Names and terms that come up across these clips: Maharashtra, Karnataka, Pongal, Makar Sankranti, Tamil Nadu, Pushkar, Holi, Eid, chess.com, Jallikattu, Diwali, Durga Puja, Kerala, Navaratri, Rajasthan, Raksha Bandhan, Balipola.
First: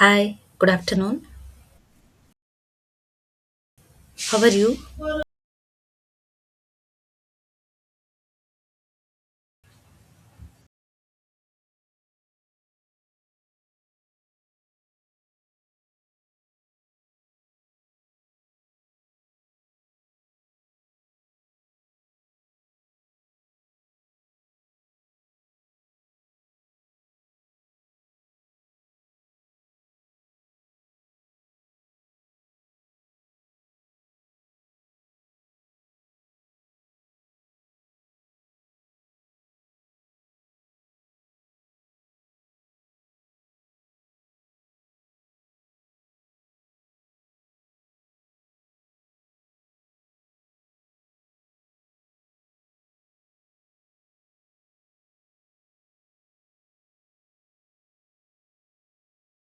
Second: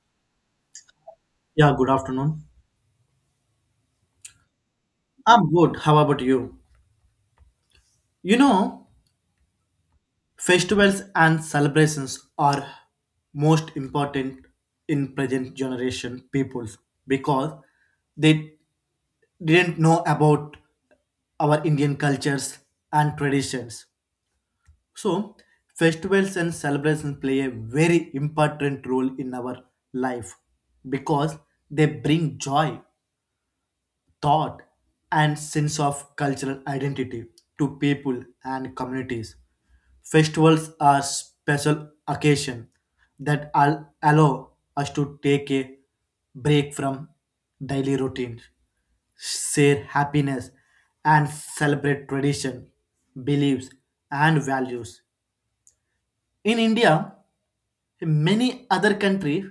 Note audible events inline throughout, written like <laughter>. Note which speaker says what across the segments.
Speaker 1: Hi, good afternoon.
Speaker 2: Yeah, good afternoon.
Speaker 1: How are you?
Speaker 2: I'm good. How about you? You know, festivals and celebrations are most important in present generation peoples because they didn't know about our Indian cultures and traditions. So, festivals and celebrations play a very important role in our life because they bring joy thought and sense of cultural identity to people and communities. Festivals are special occasion that allow us to take a break from daily routines, share happiness, and celebrate tradition, beliefs, and values. In India, many other countries'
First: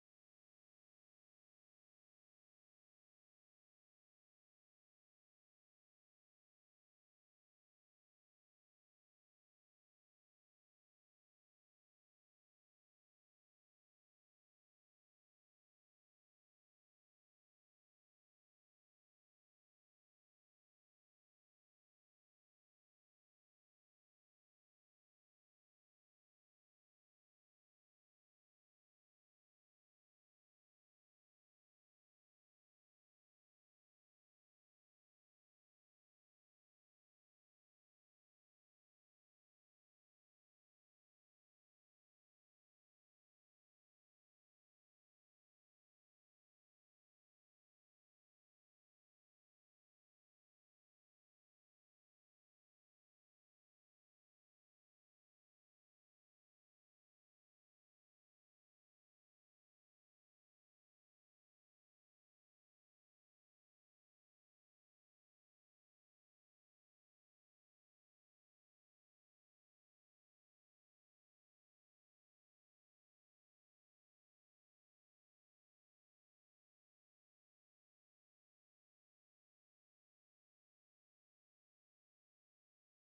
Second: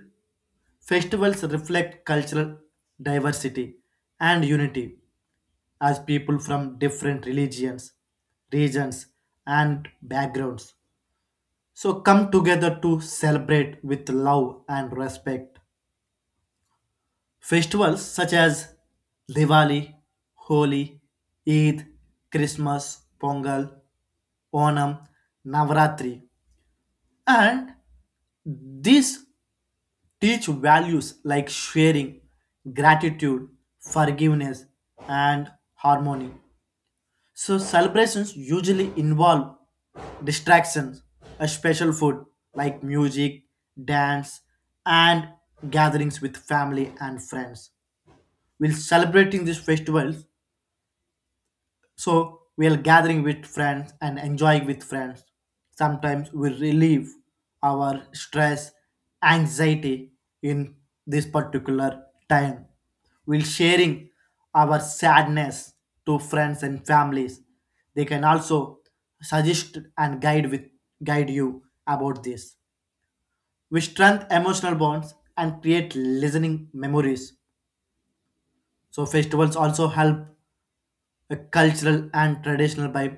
Speaker 2: festivals reflect cultural diversity and unity as people from different religions, regions, and backgrounds. So come together to celebrate with love and respect. Festivals such as Diwali, Holi, Eid, Christmas, Pongal, Onam, Navratri, and these teach values like sharing, gratitude, forgiveness, and harmony. So, celebrations usually involve distractions, a special food like music, dance, and gatherings with family and friends. While celebrating these festivals, so we're gathering with friends and enjoying with friends. Sometimes we relieve our stress, anxiety in this particular time. We're sharing our sadness to friends and families. They can also suggest and guide you about this. We strengthen emotional bonds and create listening memories. So festivals also help cultural and traditional by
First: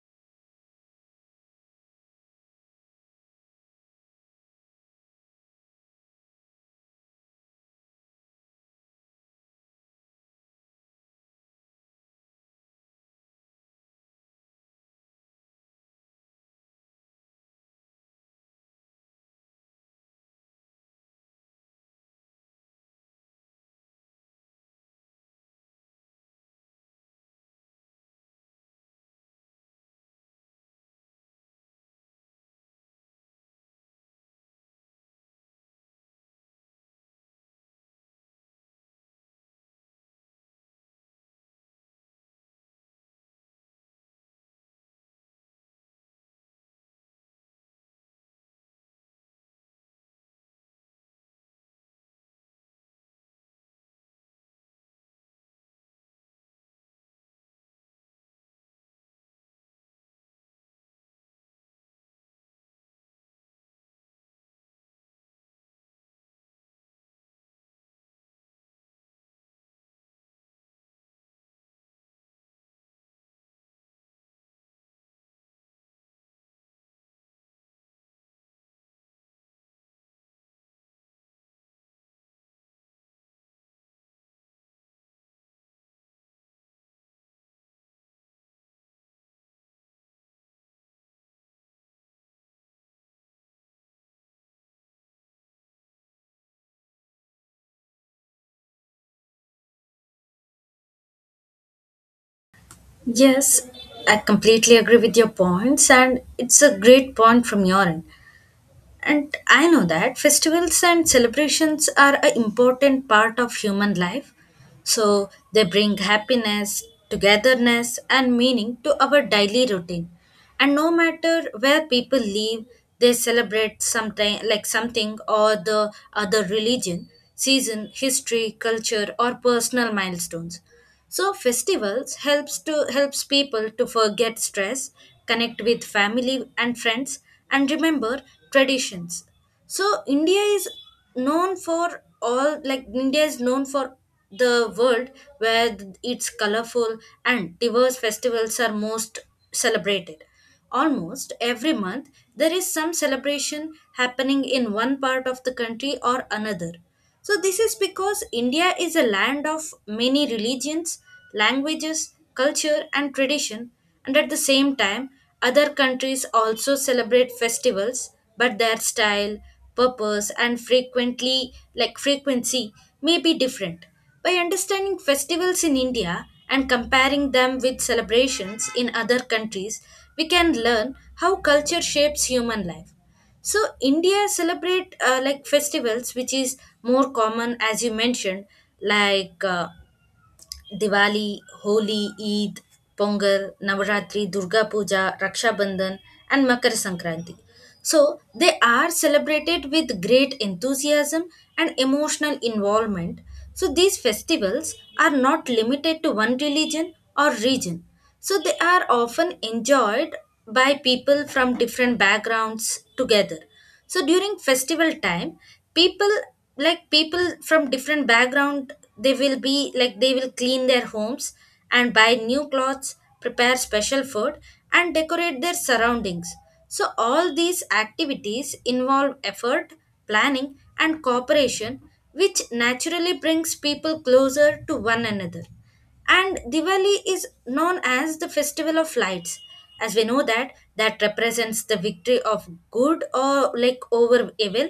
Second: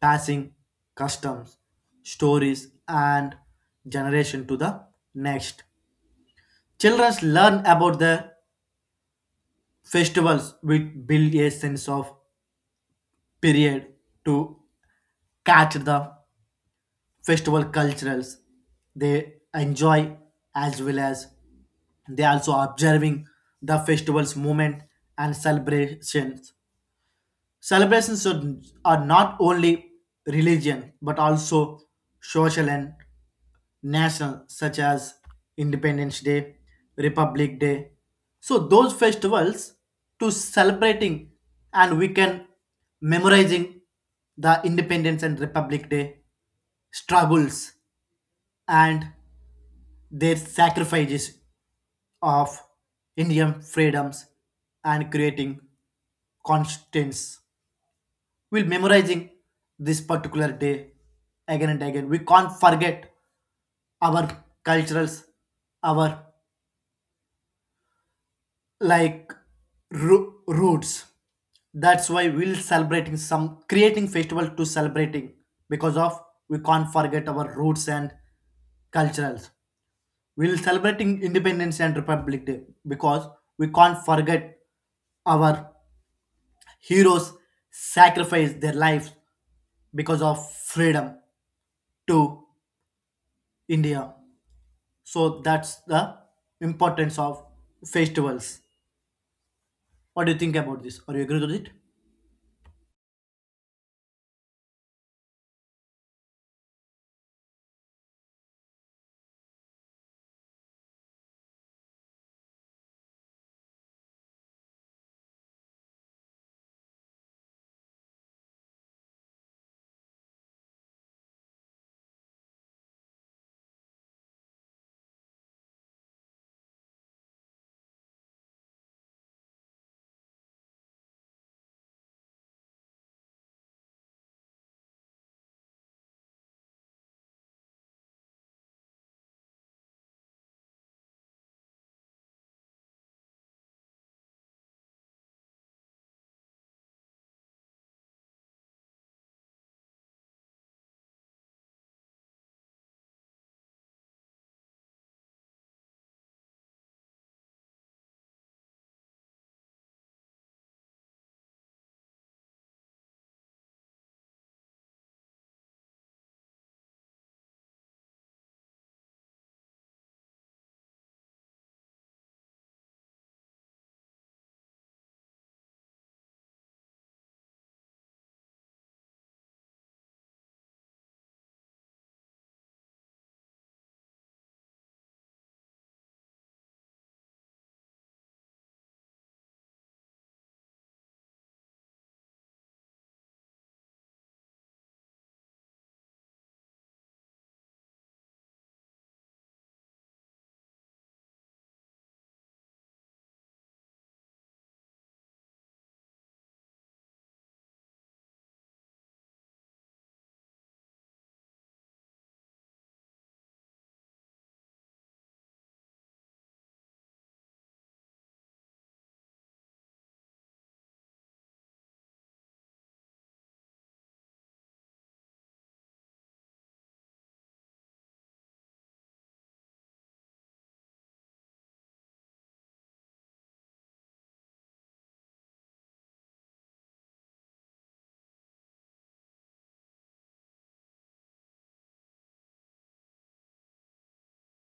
Speaker 2: passing customs, stories, and generation to the next. Children learn about the festivals which build a sense of period to catch the festival culturals they enjoy as well as they also observing the festival's movement and celebrations. Celebrations are not only religion but also social and national, such as Independence Day, Republic Day. So those festivals to celebrating, and we can memorizing the Independence and Republic Day struggles and their sacrifices of Indian freedoms and creating constants. We'll memorizing this particular day again and again. We can't forget our culturals, our like roots. That's why we'll celebrating some creating festival to celebrating because of we can't forget our roots and culturals. We'll celebrating Independence and Republic Day because we can't forget our heroes sacrificed their lives because of freedom to India. So that's the importance of festivals. What do you think about this? Are you agree with it?
Speaker 1: Yes, I completely agree with your points, and it's a great point from your end. And I know that festivals and celebrations are an important part of human life. So they bring happiness, togetherness, and meaning to our daily routine. And no matter where people live, they celebrate something like something or the other religion, season, history, culture, or personal milestones. So festivals helps people to forget stress, connect with family and friends and remember traditions. So India is known for the world where it's colorful and diverse festivals are most celebrated. Almost every month, there is some celebration happening in one part of the country or another. So, this is because India is a land of many religions, languages, culture, and tradition, and at the same time, other countries also celebrate festivals, but their style, purpose, and frequently, like frequency, may be different. By understanding festivals in India and comparing them with celebrations in other countries, we can learn how culture shapes human life. So India celebrate like festivals, which is more common as you mentioned, like Diwali, Holi, Eid, Pongal, Navaratri, Durga Puja, Raksha Bandhan, and Makar Sankranti. So they are celebrated with great enthusiasm and emotional involvement. So these festivals are not limited to one religion or region. So they are often enjoyed by people from different backgrounds together. So during festival time people, like people from different background, they will be like they will clean their homes and buy new clothes, prepare special food, and decorate their surroundings. So all these activities involve effort, planning, and cooperation, which naturally brings people closer to one another. And Diwali is known as the festival of lights, as we know that represents the victory of good, or like over evil,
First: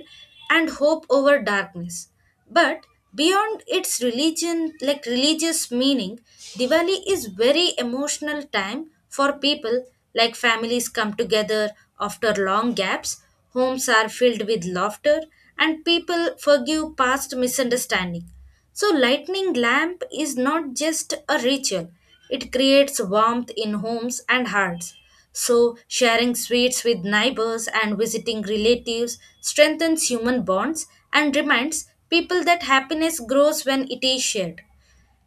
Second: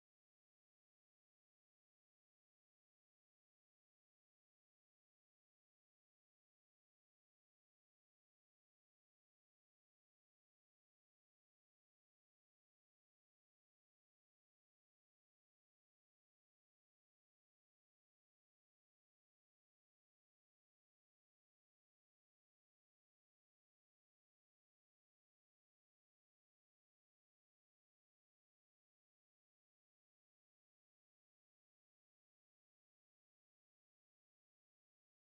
Speaker 1: and hope over darkness. But beyond its religion like religious meaning, Diwali is very emotional time for people. Like families come together after long gaps, homes are filled with laughter, and people forgive past misunderstanding. So, lightning lamp is not just a ritual, it creates warmth in homes and hearts. So, sharing sweets with neighbors and visiting relatives strengthens human bonds and reminds people that happiness grows when it is shared.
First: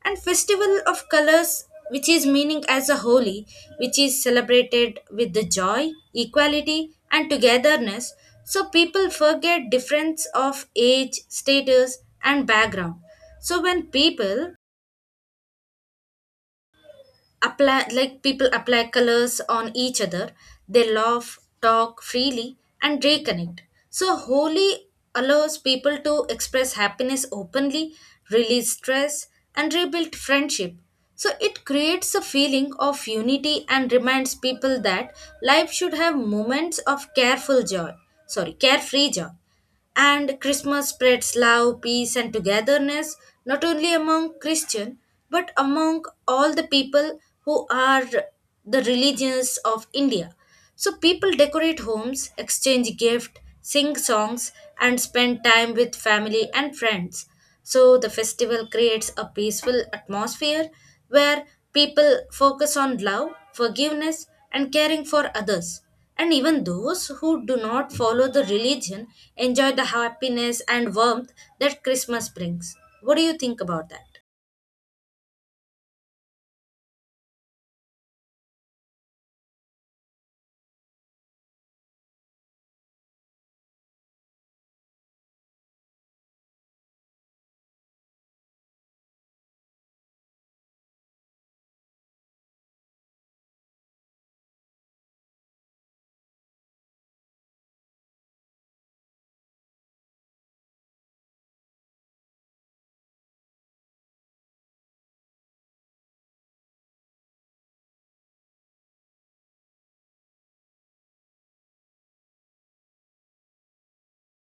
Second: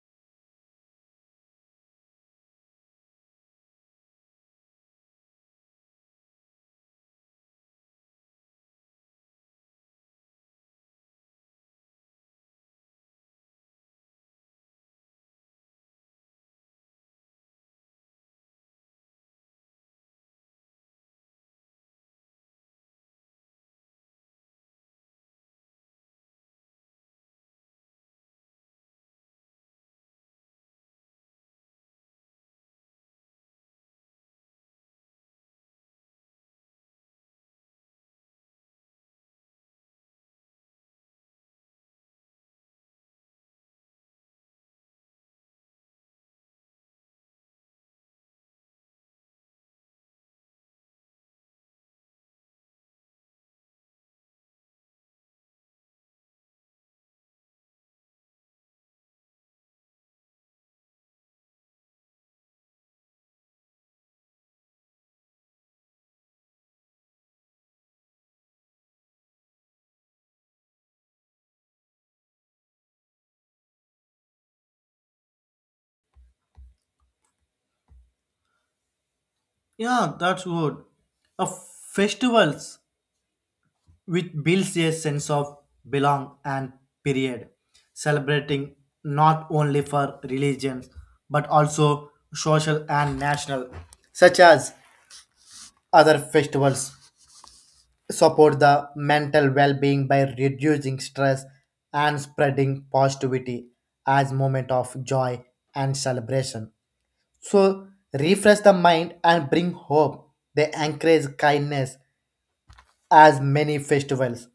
Speaker 1: And festival of colors, which is meaning as a holy, which is celebrated with the joy, equality, and togetherness. So people forget difference of age, status, and background. So when people apply colors on each other, they laugh, talk freely, and reconnect. So Holi allows people to express happiness openly, release stress, and rebuild friendship. So it creates a feeling of unity and reminds people that life should have moments of careful joy sorry carefree joy. And Christmas spreads love, peace, and togetherness, not only among Christian but among all the people who are the religions of India. So people decorate homes, exchange gift, sing songs, and spend time with family and friends. So the festival creates a peaceful atmosphere where people focus on love, forgiveness, and caring for others. And even those who do not follow the religion enjoy the happiness and warmth that Christmas brings. What do you think about that?
Speaker 2: Yeah, that's good. A festivals which builds a sense of belong and period, celebrating not only for religions but also social and national, such as other festivals support the mental well-being by reducing stress and spreading positivity as moment of joy and celebration so refresh the mind and bring hope. They encourage kindness as many festivals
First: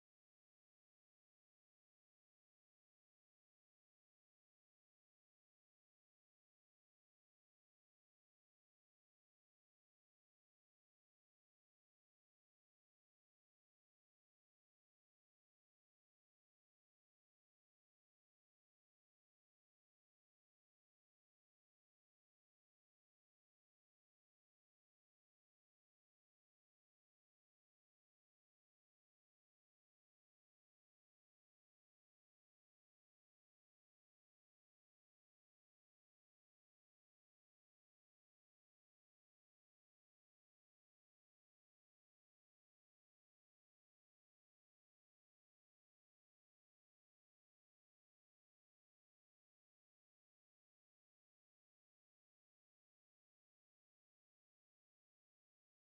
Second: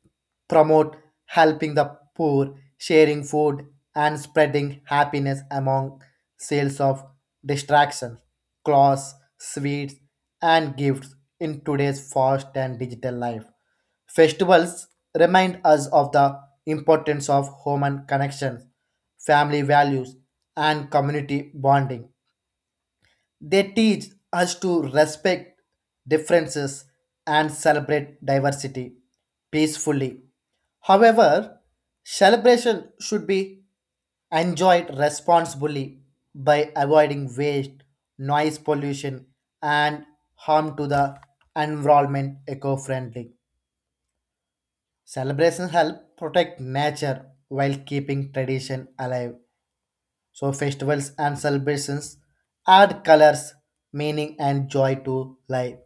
Speaker 2: promote helping the poor, sharing food, and spreading happiness among sales of distractions, clothes, sweets, and gifts in today's fast and digital life. Festivals remind us of the importance of human connections, family values, and community bonding. They teach us to respect differences and celebrate diversity peacefully. However, celebration should be enjoyed responsibly by avoiding waste, noise pollution, and harm to the environment eco friendly. Celebrations help protect nature while keeping tradition alive. So festivals and celebrations add colors, meaning, and joy to life.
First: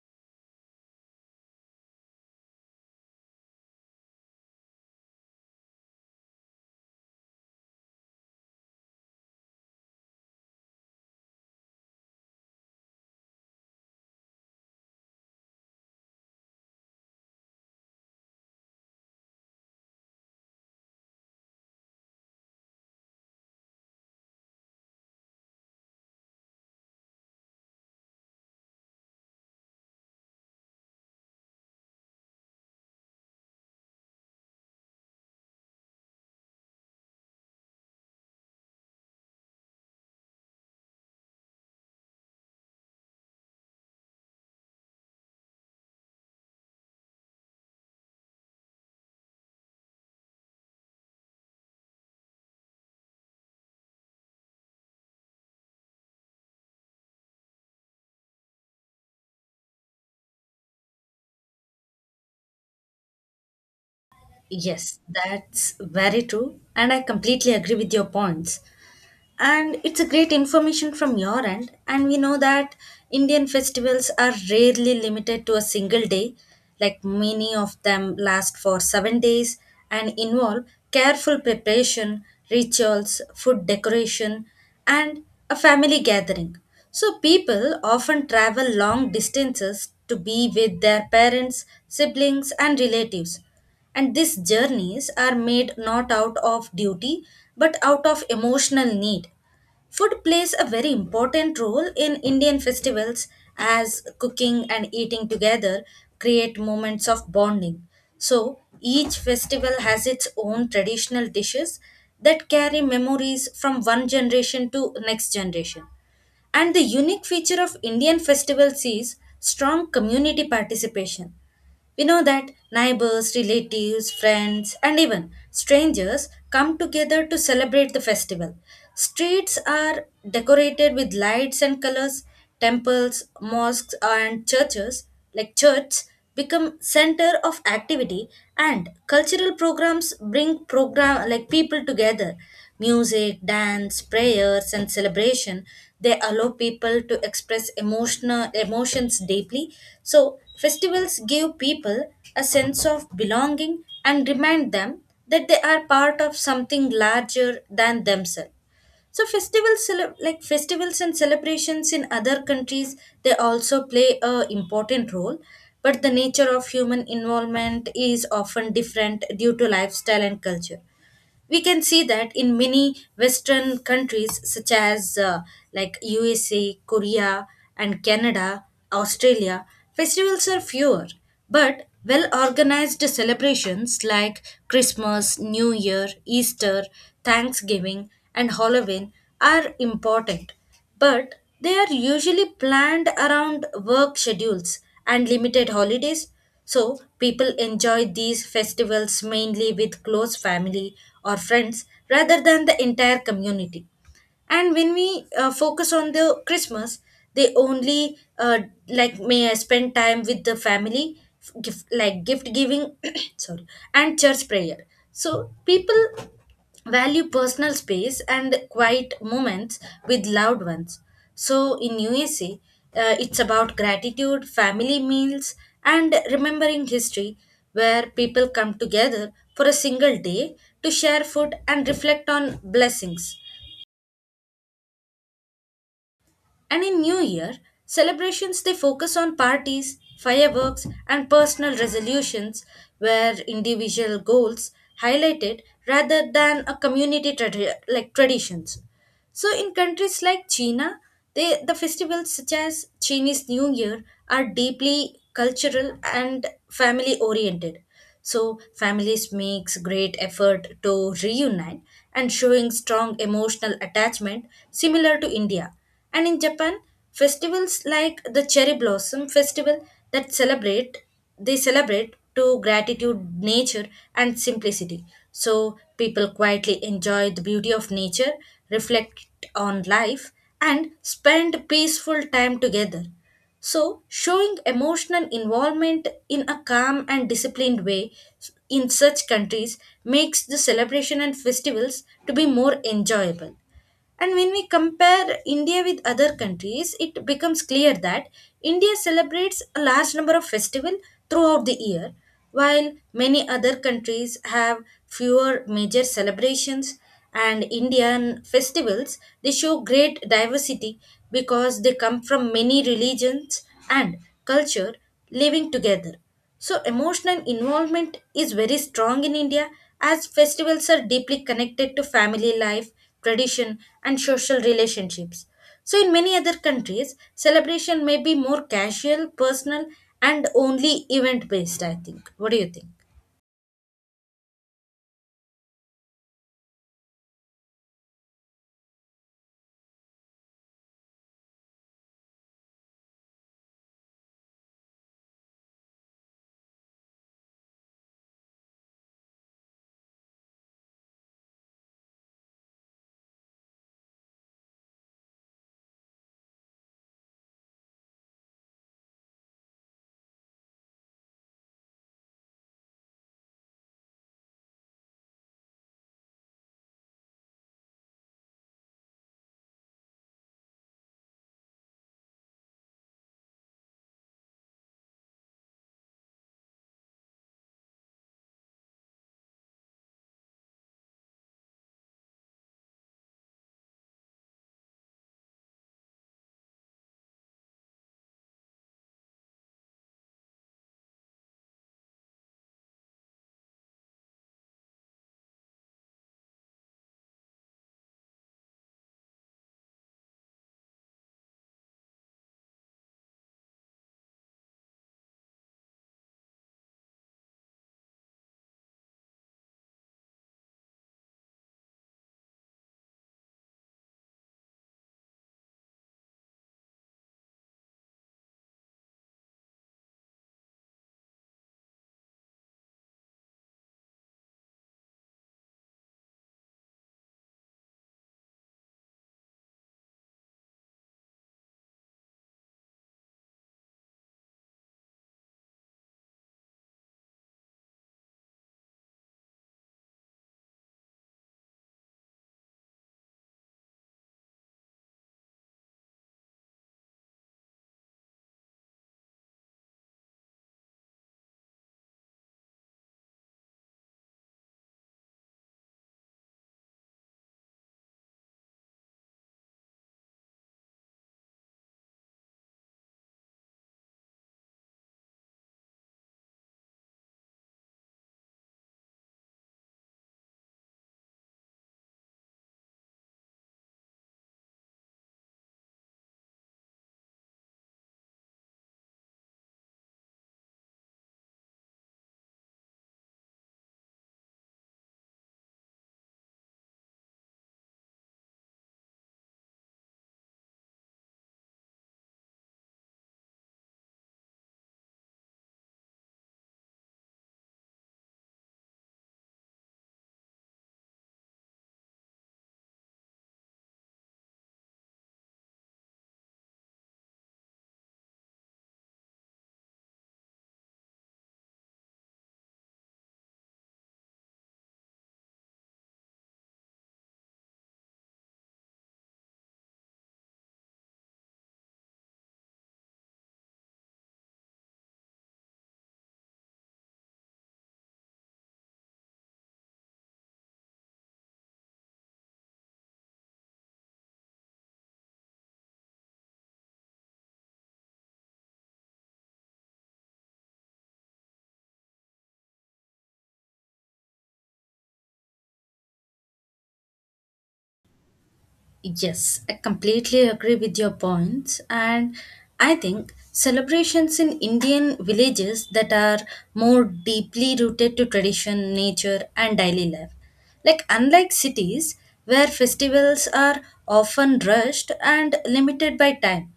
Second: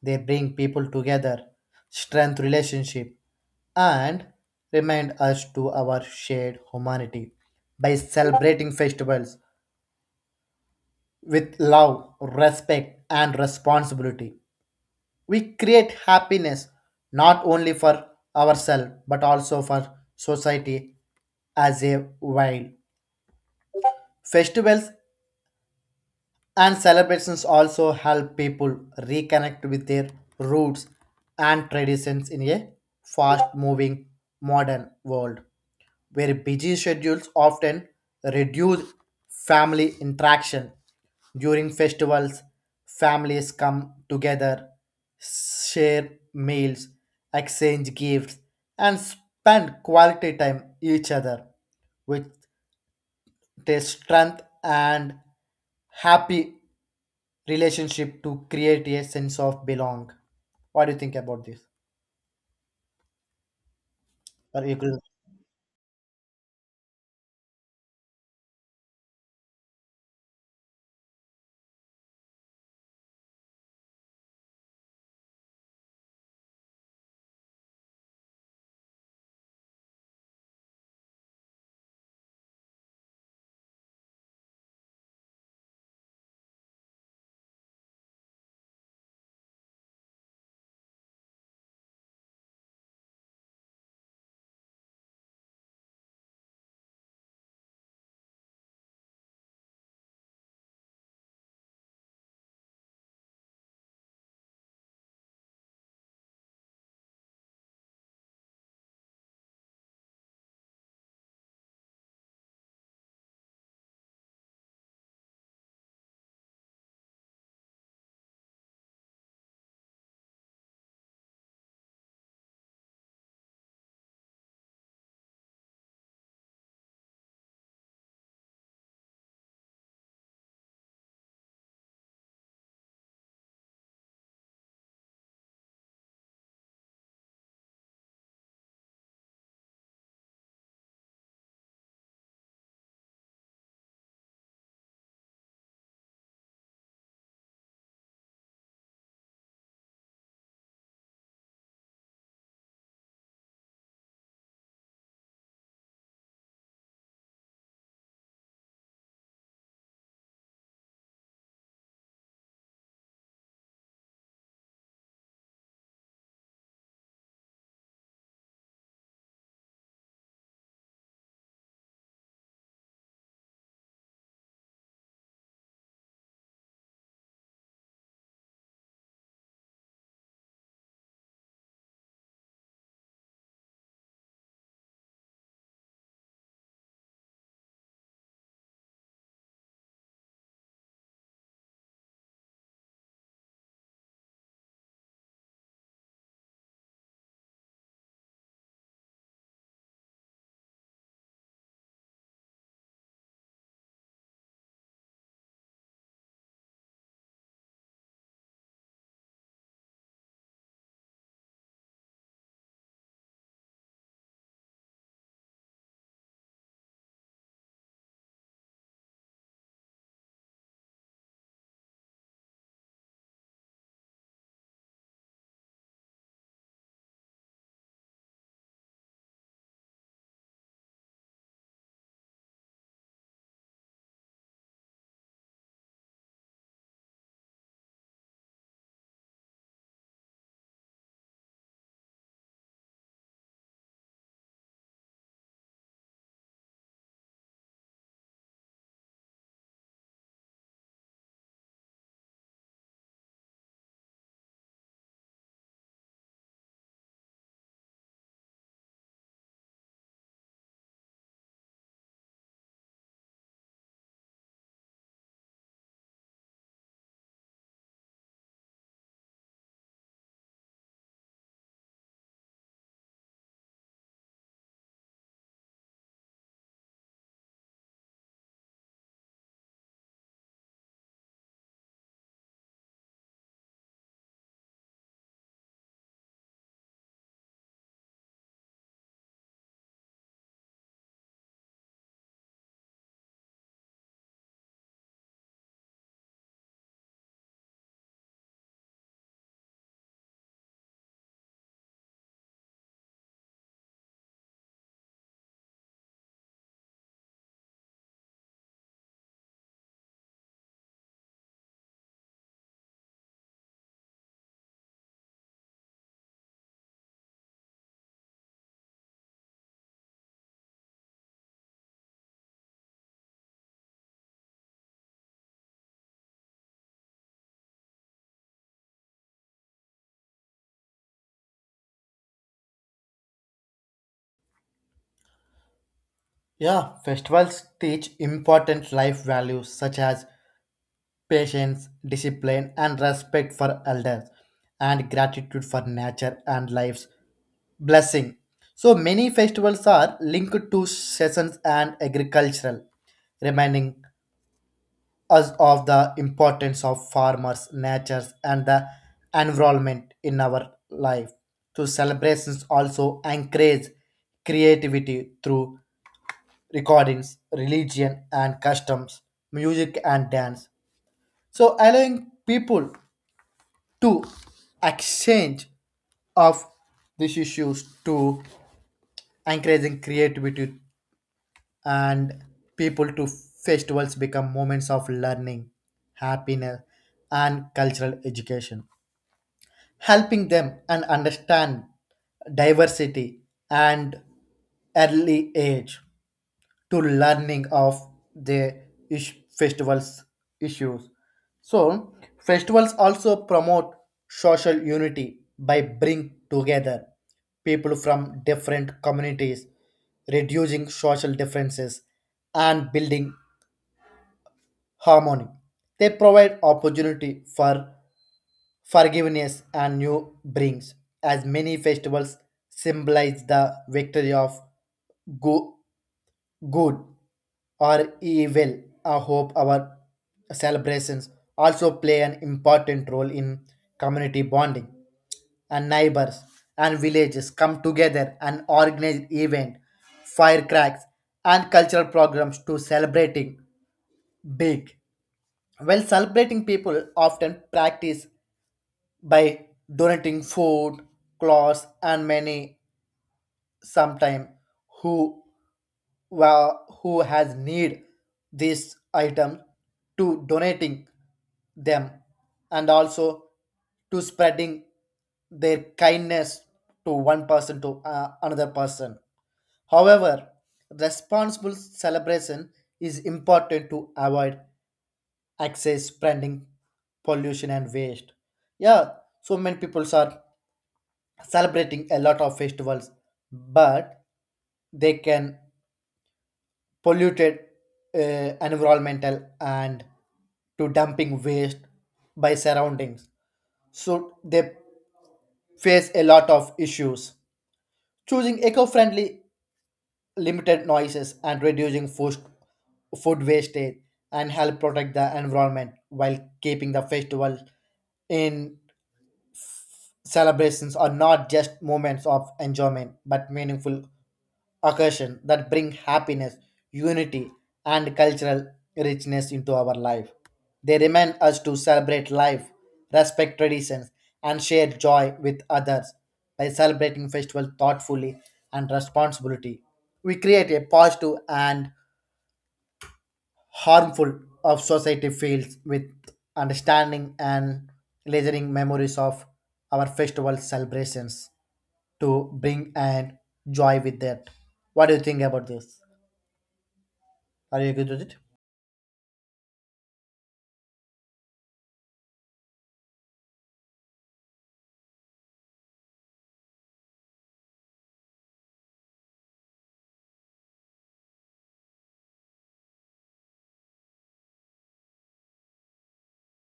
Speaker 2: They bring people together, strengthen relationship, and remind us to our shared humanity. By celebrating festivals with love, respect, and responsibility, we create happiness not only for ourselves but also for society as a while. Festivals and celebrations also help people reconnect with their roots and traditions in a fast moving modern world where busy schedules often reduce family interaction. During festivals, families come together, share meals, exchange gifts, and spend quality time each other with their strength and happy relationship to create a sense of belong. What do you think about this? Or you
Speaker 1: Yes,
Speaker 2: agree?
Speaker 1: that's very true. And I completely agree with your points. And it's a great information from your end, and we know that Indian festivals are rarely limited to a single day, like many of them last for 7 days and involve careful preparation, rituals, food, decoration, and a family gathering. So people often travel long distances to be with their parents, siblings, and relatives, and these journeys are made not out of duty but out of emotional need. Food plays a very important role in Indian festivals as cooking and eating together create moments of bonding. So each festival has its own traditional dishes that carry memories from one generation to next generation. And the unique feature of Indian festivals is strong community participation. We know that neighbors, relatives, friends, and even strangers come together to celebrate the festival. Streets are decorated with lights and colors. Temples, mosques, and churches, become center of activity, and cultural programs bring program like people together. Music, dance, prayers, and celebration, they allow people to express emotional emotions deeply. So festivals give people a sense of belonging and remind them that they are part of something larger than themselves. So festivals and celebrations in other countries, they also play a important role, but the nature of human involvement is often different due to lifestyle and culture. We can see that in many western countries such as USA, Korea, and Canada, Australia, festivals are fewer but well organized celebrations like Christmas, New Year, Easter, Thanksgiving, and Halloween are important, but they are usually planned around work schedules and limited holidays. So, people enjoy these festivals mainly with close family or friends rather than the entire community. And when we focus on the Christmas, they only may I spend time with the family f- gift, like gift giving <coughs> <clears throat> sorry, and church prayer. So people value personal space and quiet moments with loved ones. So in USA, it's about gratitude, family meals, and remembering history, where people come together for a single day to share food and reflect on blessings. And in New Year, celebrations they focus on parties, fireworks, and personal resolutions, where individual goals highlighted rather than a community tradi- like traditions. So in countries like China, the festivals such as Chinese New Year are deeply cultural and family oriented. So families makes great effort to reunite and showing strong emotional attachment similar to India. And in Japan, festivals like the cherry blossom festival that celebrate they celebrate to gratitude, nature, and simplicity. So people quietly enjoy the beauty of nature, reflect on life, and spend peaceful time together. So, showing emotional involvement in a calm and disciplined way in such countries makes the celebration and festivals to be more enjoyable. And when we compare India with other countries, it becomes clear that India celebrates a large number of festivals throughout the year, while many other countries have fewer major celebrations. And Indian festivals, they show great diversity because they come from many religions and culture living together. So, emotional involvement is very strong in India as festivals are deeply connected to family life, tradition, and social relationships. So, in many other countries, celebration may be more casual, personal, and only event based, I think. What do you think?
Speaker 2: Yeah, festivals teach important life values such as patience, discipline, and respect for elders, and gratitude for nature and life's blessing. So many festivals are linked to seasons and agricultural, reminding us of the importance of farmers, natures, and the environment in our life. To celebrations also encourage creativity through recordings, religion, and customs, music, and dance. So allowing people to exchange of these issues to encouraging creativity and people to festivals become moments of learning, happiness, and cultural education helping them and understand diversity and early age to learning of the festivals issues. So festivals also promote social unity by bring together people from different communities reducing social differences and building harmony. They provide opportunity for forgiveness and new brings, as many festivals symbolize the victory of go- good or evil. I hope our celebrations also play an important role in community bonding and neighbors and villages come together and organize event, firecracks, and cultural programs to celebrating big. While celebrating people often practice by donating food, clothes, and many sometime who who has need this item to donating them and also to spreading their kindness to one person to another person. However responsible celebration is important to avoid excess spreading pollution and waste, yeah. So many people are celebrating a lot of festivals but they can polluted environmental and to dumping waste by surroundings, so they face a lot of issues choosing eco-friendly limited noises and reducing food wastage and help protect the environment while keeping the festival in celebrations are not just moments of enjoyment but meaningful occasions that bring happiness, unity, and cultural richness into our life. They remind us to celebrate life, respect traditions, and share joy with others. By celebrating festivals thoughtfully and responsibility, we create a positive and harmful of society fields with understanding and lasering memories of our festival celebrations to bring and joy with that. What do you think about this? Are you agree with it?
Speaker 1: Yes, I completely agree with your points. And I think celebrations in Indian villages that are more deeply rooted to tradition, nature, and daily life. Like, unlike cities where festivals are often rushed and limited by time.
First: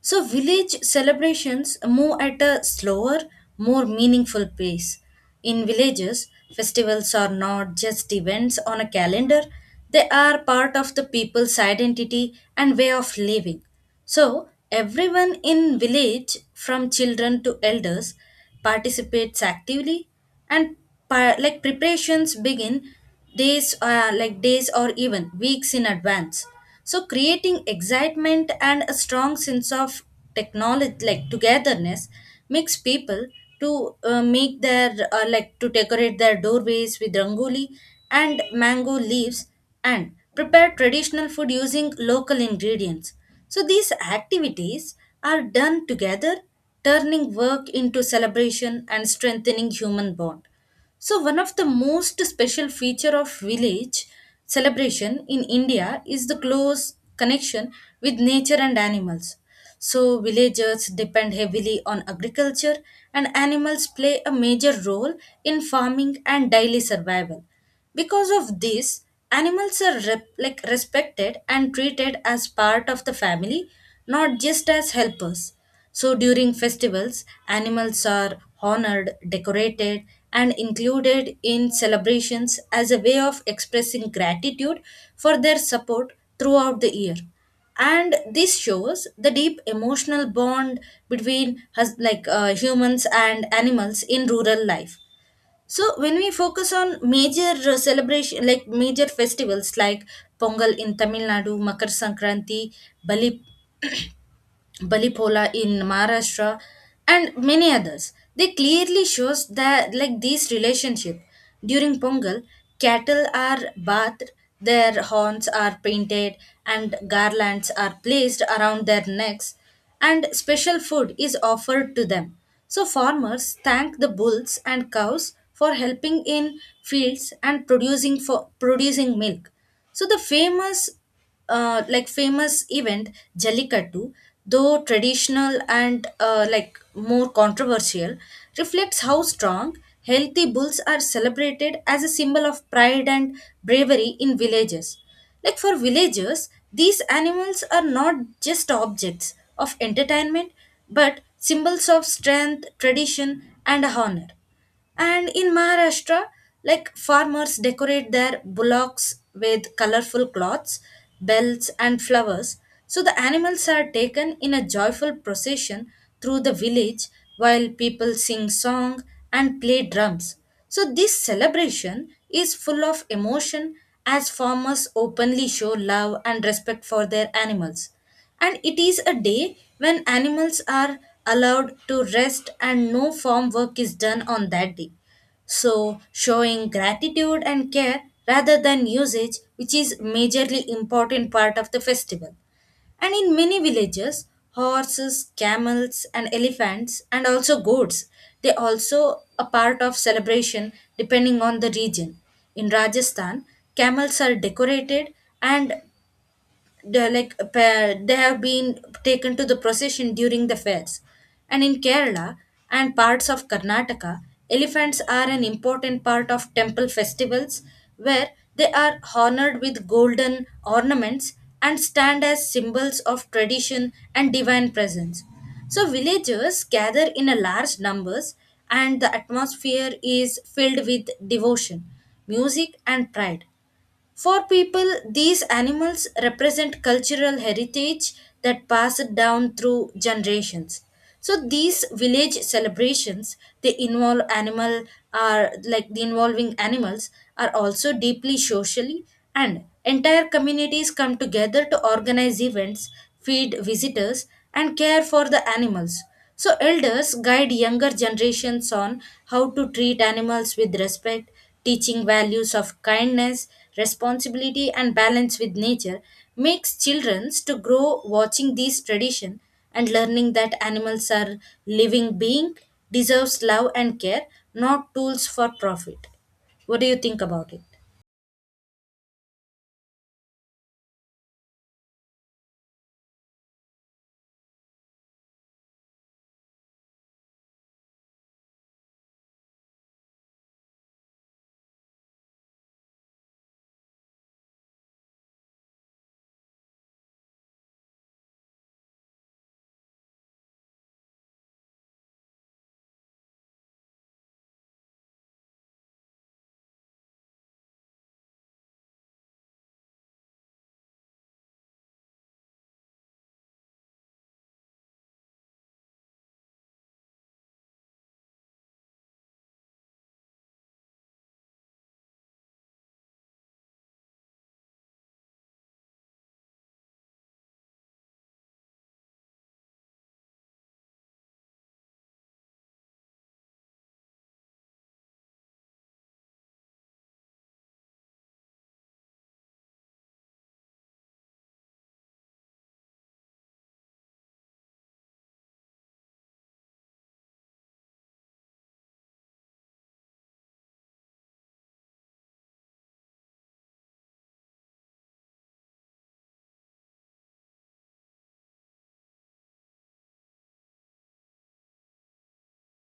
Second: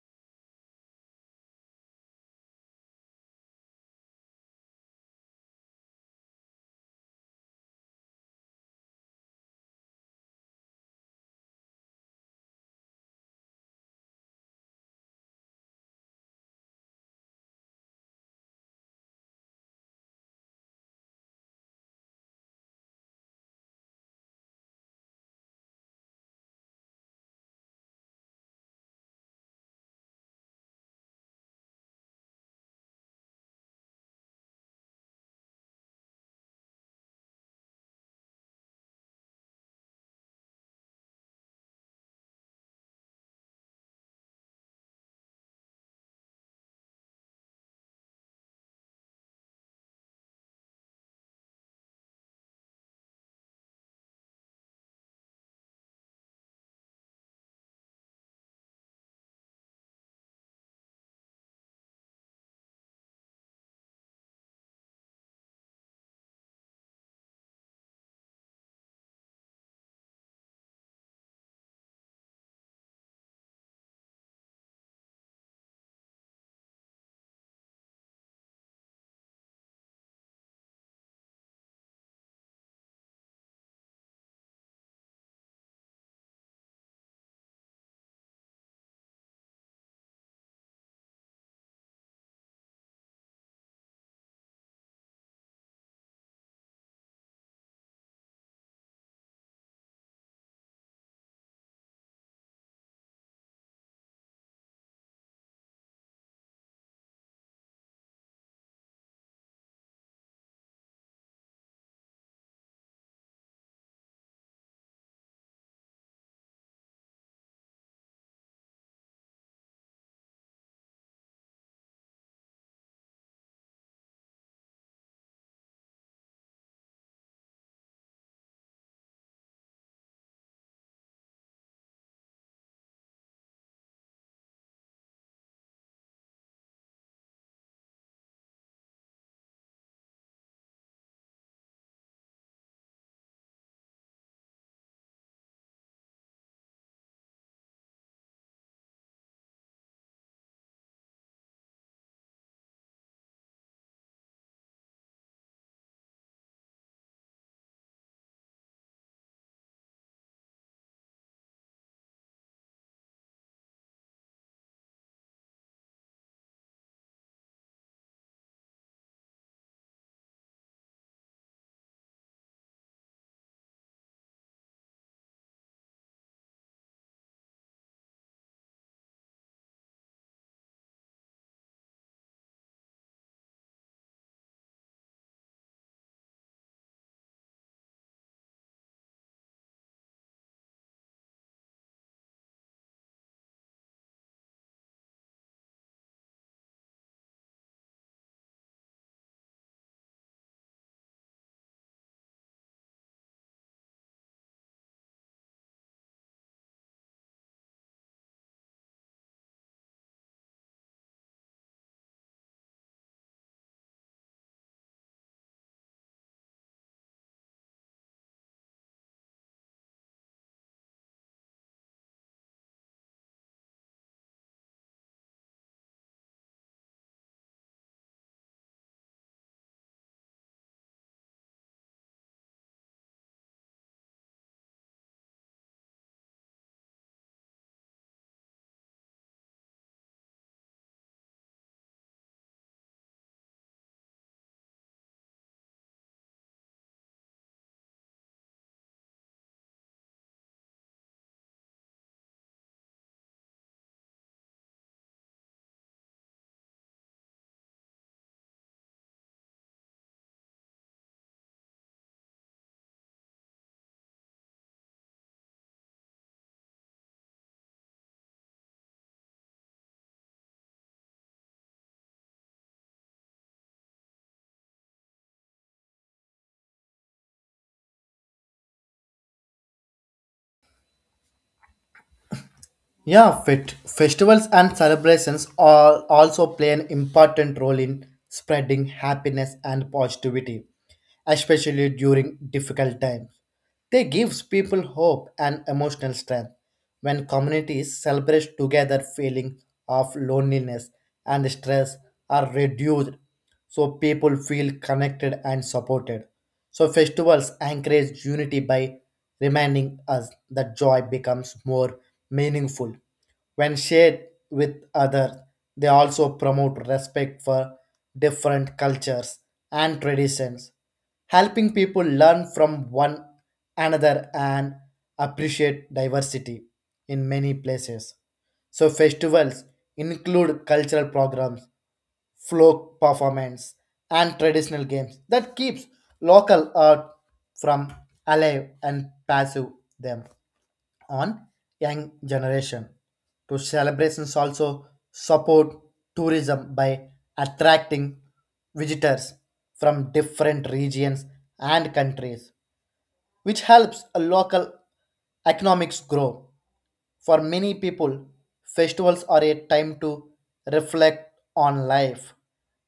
Speaker 1: So, village celebrations move at a slower, more meaningful pace. In villages, festivals are not just events on a calendar, they are part of the people's identity and way of living. So, everyone in village, from children to elders, participates actively, and preparations begin days or even weeks in advance, so creating excitement and a strong sense of technology like togetherness makes people to make their to decorate their doorways with rangoli and mango leaves, and prepare traditional food using local ingredients. So these activities are done together, turning work into celebration and strengthening human bond. So one of the most special feature of village celebration in India is the close connection with nature and animals. So villagers depend heavily on agriculture and animals play a major role in farming and daily survival. Because of this, animals are respected and treated as part of the family, not just as helpers. So during festivals, animals are honored, decorated, and included in celebrations as a way of expressing gratitude for their support throughout the year. And this shows the deep emotional bond between humans and animals in rural life. So when we focus on major festivals like Pongal in Tamil Nadu, Makar Sankranti, Bali Balipola in Maharashtra, and many others. They clearly shows that like these relationship. During Pongal, cattle are bathed, their horns are painted, and garlands are placed around their necks, and special food is offered to them. So farmers thank the bulls and cows for helping in fields and producing milk. So the famous event Jallikattu, though traditional and more controversial, reflects how strong healthy bulls are celebrated as a symbol of pride and bravery in villages. Like for villagers, these animals are not just objects of entertainment but symbols of strength, tradition, and honor. And in Maharashtra, like farmers decorate their bullocks with colorful cloths, bells, and flowers. So the animals are taken in a joyful procession through the village while people sing song and play drums. So this celebration is full of emotion as farmers openly show love and respect for their animals. And it is a day when animals are allowed to rest and no farm work is done on that day. So, showing gratitude and care rather than usage, which is majorly important part of the festival. And in many villages, horses, camels, and elephants, and also goats, they also a part of celebration depending on the region. In Rajasthan, camels are decorated, and they're they have been taken to the procession during the fairs. And in Kerala and parts of Karnataka, elephants are an important part of temple festivals, where they are honored with golden ornaments and stand as symbols of tradition and divine presence. So villagers gather in a large numbers and the atmosphere is filled with devotion, music, and pride. For people, these animals represent cultural heritage that passed down through generations. So these village celebrations, they involve animal are like the involving animals are also deeply socially, and entire communities come together to organize events, feed visitors, and care for the animals. So elders guide younger generations on how to treat animals with respect. Teaching values of kindness, responsibility, and balance with nature makes children to grow watching these tradition and learning that animals are living being, deserves love and care, not tools for profit. What do you think about it?
Speaker 2: Yeah, fit. Festivals and celebrations all also play an important role in spreading happiness and positivity, especially during difficult times. They gives people hope and emotional strength. When communities celebrate together, feeling of loneliness and stress are reduced, so people feel connected and supported. So festivals encourage unity by reminding us that joy becomes more meaningful when shared with others. They also promote respect for different cultures and traditions helping people learn from one another and appreciate diversity in many places. So festivals include cultural programs, folk performance, and traditional games that keeps local art from alive and passive them on young generation. To celebrations also support tourism by attracting visitors from different regions and countries which helps a local economics grow. For many people, festivals are a time to reflect on life,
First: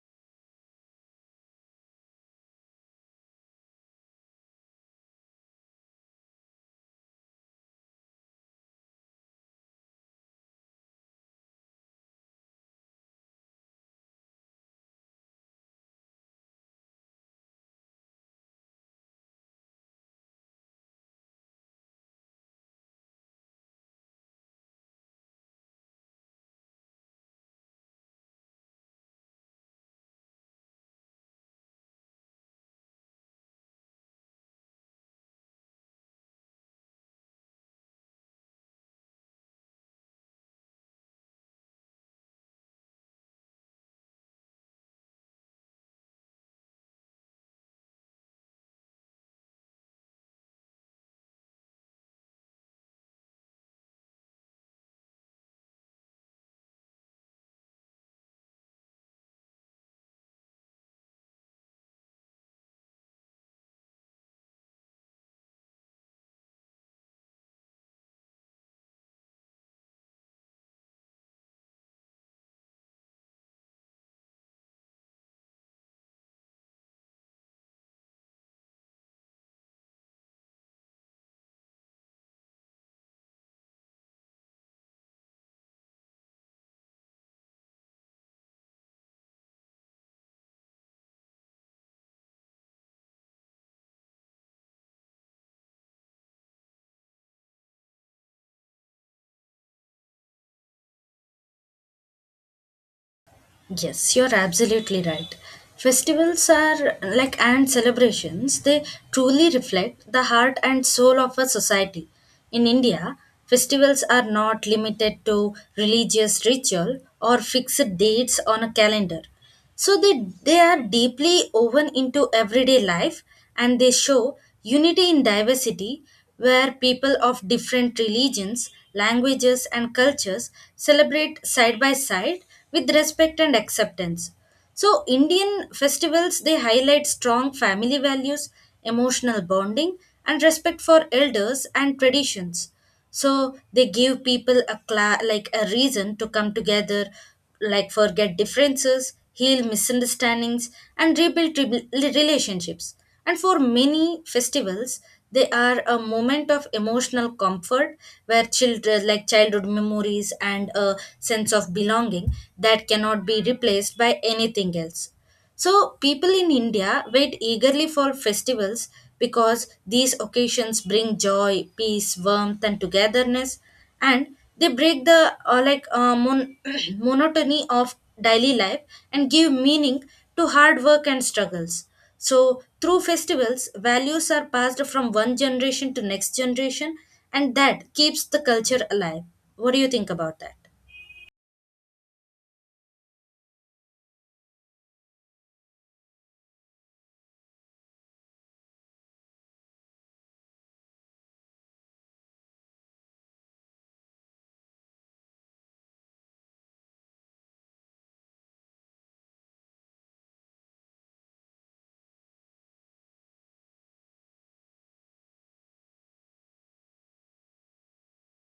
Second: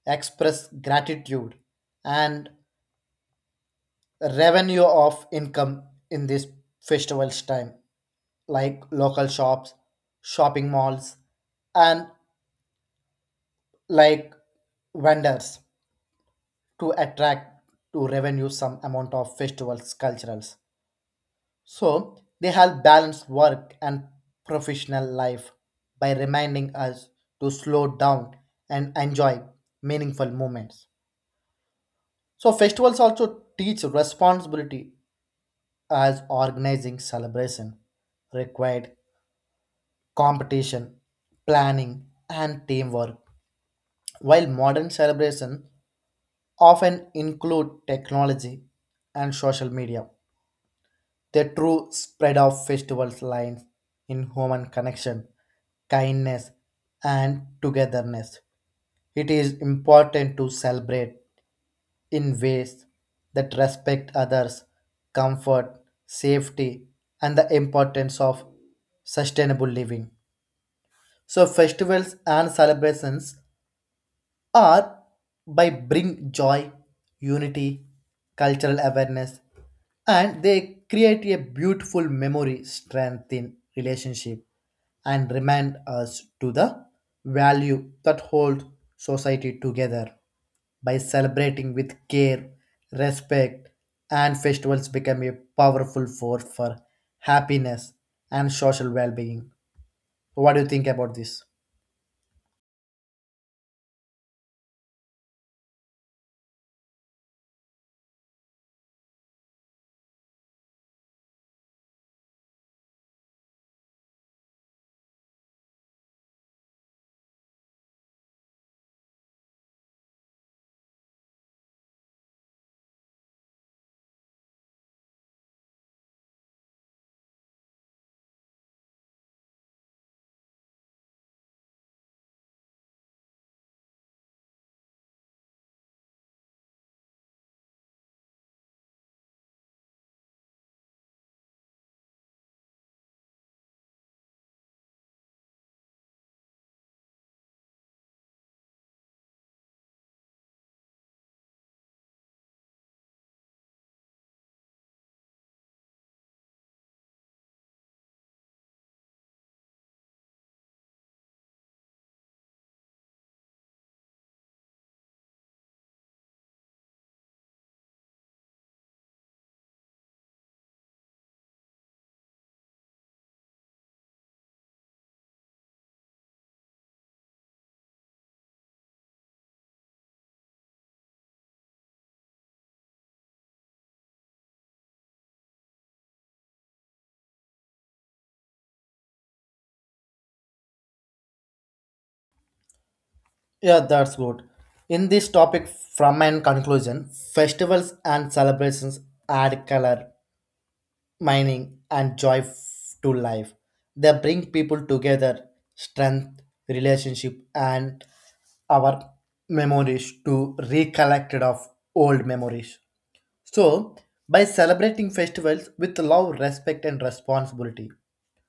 Speaker 2: express gratitude, and revenue of income in this festival's time, like local shops, shopping malls, and like vendors to attract to revenue some amount of festivals culturals. So they help balance work and professional life by reminding us to slow down and enjoy meaningful moments. So festivals also teach responsibility as organizing celebration required competition, planning and teamwork. While modern celebrations often include technology and social media. The true spread of festivals lies in human connection, kindness, and togetherness. It is important to celebrate in ways that respect others, comfort, safety, and the importance of sustainable living. So festivals and celebrations are by bring joy, unity, cultural awareness, and they create a beautiful memory strengthen relationship and remind us to the value that hold society together by celebrating with care respect and festivals become a powerful force for happiness and social well-being. What do you think about this?
Speaker 1: Yes, you're absolutely right. Festivals are like and celebrations, they truly reflect the heart and soul of a society. In India, festivals are not limited to religious ritual or fixed dates on a calendar. So they are deeply woven into everyday life, and they show unity in diversity where people of different religions, languages, and cultures celebrate side by side with respect and acceptance. So, Indian festivals they highlight strong family values, emotional bonding, and respect for elders and traditions. So, they give people a a reason to come together, like forget differences, heal misunderstandings, and rebuild relationships. And for many festivals, they are a moment of emotional comfort where children, like childhood memories and a sense of belonging that cannot be replaced by anything else. So, people in India wait eagerly for festivals because these occasions bring joy, peace, warmth, and togetherness, and they break the <clears throat> monotony of daily life and give meaning to hard work and struggles. So, through festivals, values are passed from one generation to next generation, and that keeps the culture alive. What do you think about that?
Speaker 2: Yeah, that's good. In this topic from an conclusion festivals and celebrations add color mining, and joy to life. They bring people together, strength, relationship, and our memories to recollect it of old memories. So, by celebrating festivals with love, respect, and responsibility,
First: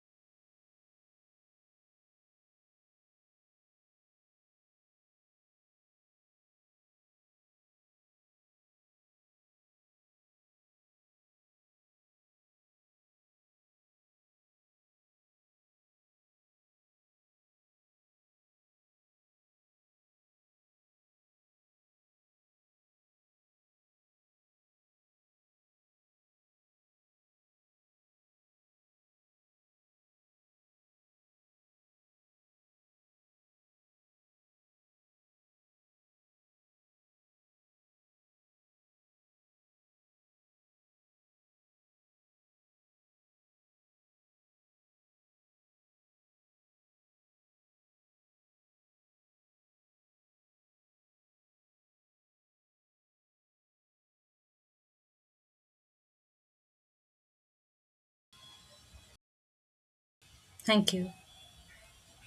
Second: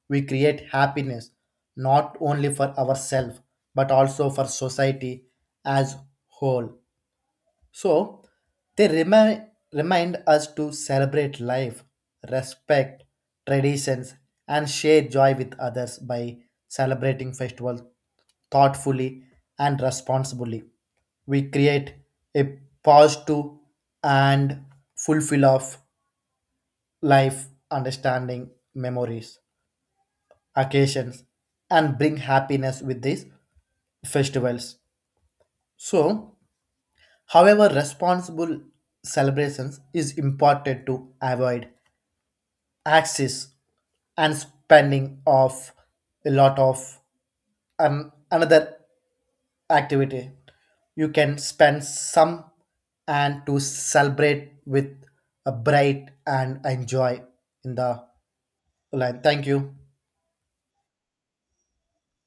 Speaker 2: we create happiness not only for ourselves but also for society as whole. So they remind us to celebrate life, respect traditions, and share joy with others by celebrating festivals thoughtfully and responsibly. We create a positive and fulfill of life, understanding, memories, occasions, and bring happiness with these festivals. So however, responsible celebrations is important to avoid excess and spending of a lot of another activity. You can spend some and to celebrate with a bright and enjoy in the line. Thank you.
Speaker 1: Thank you.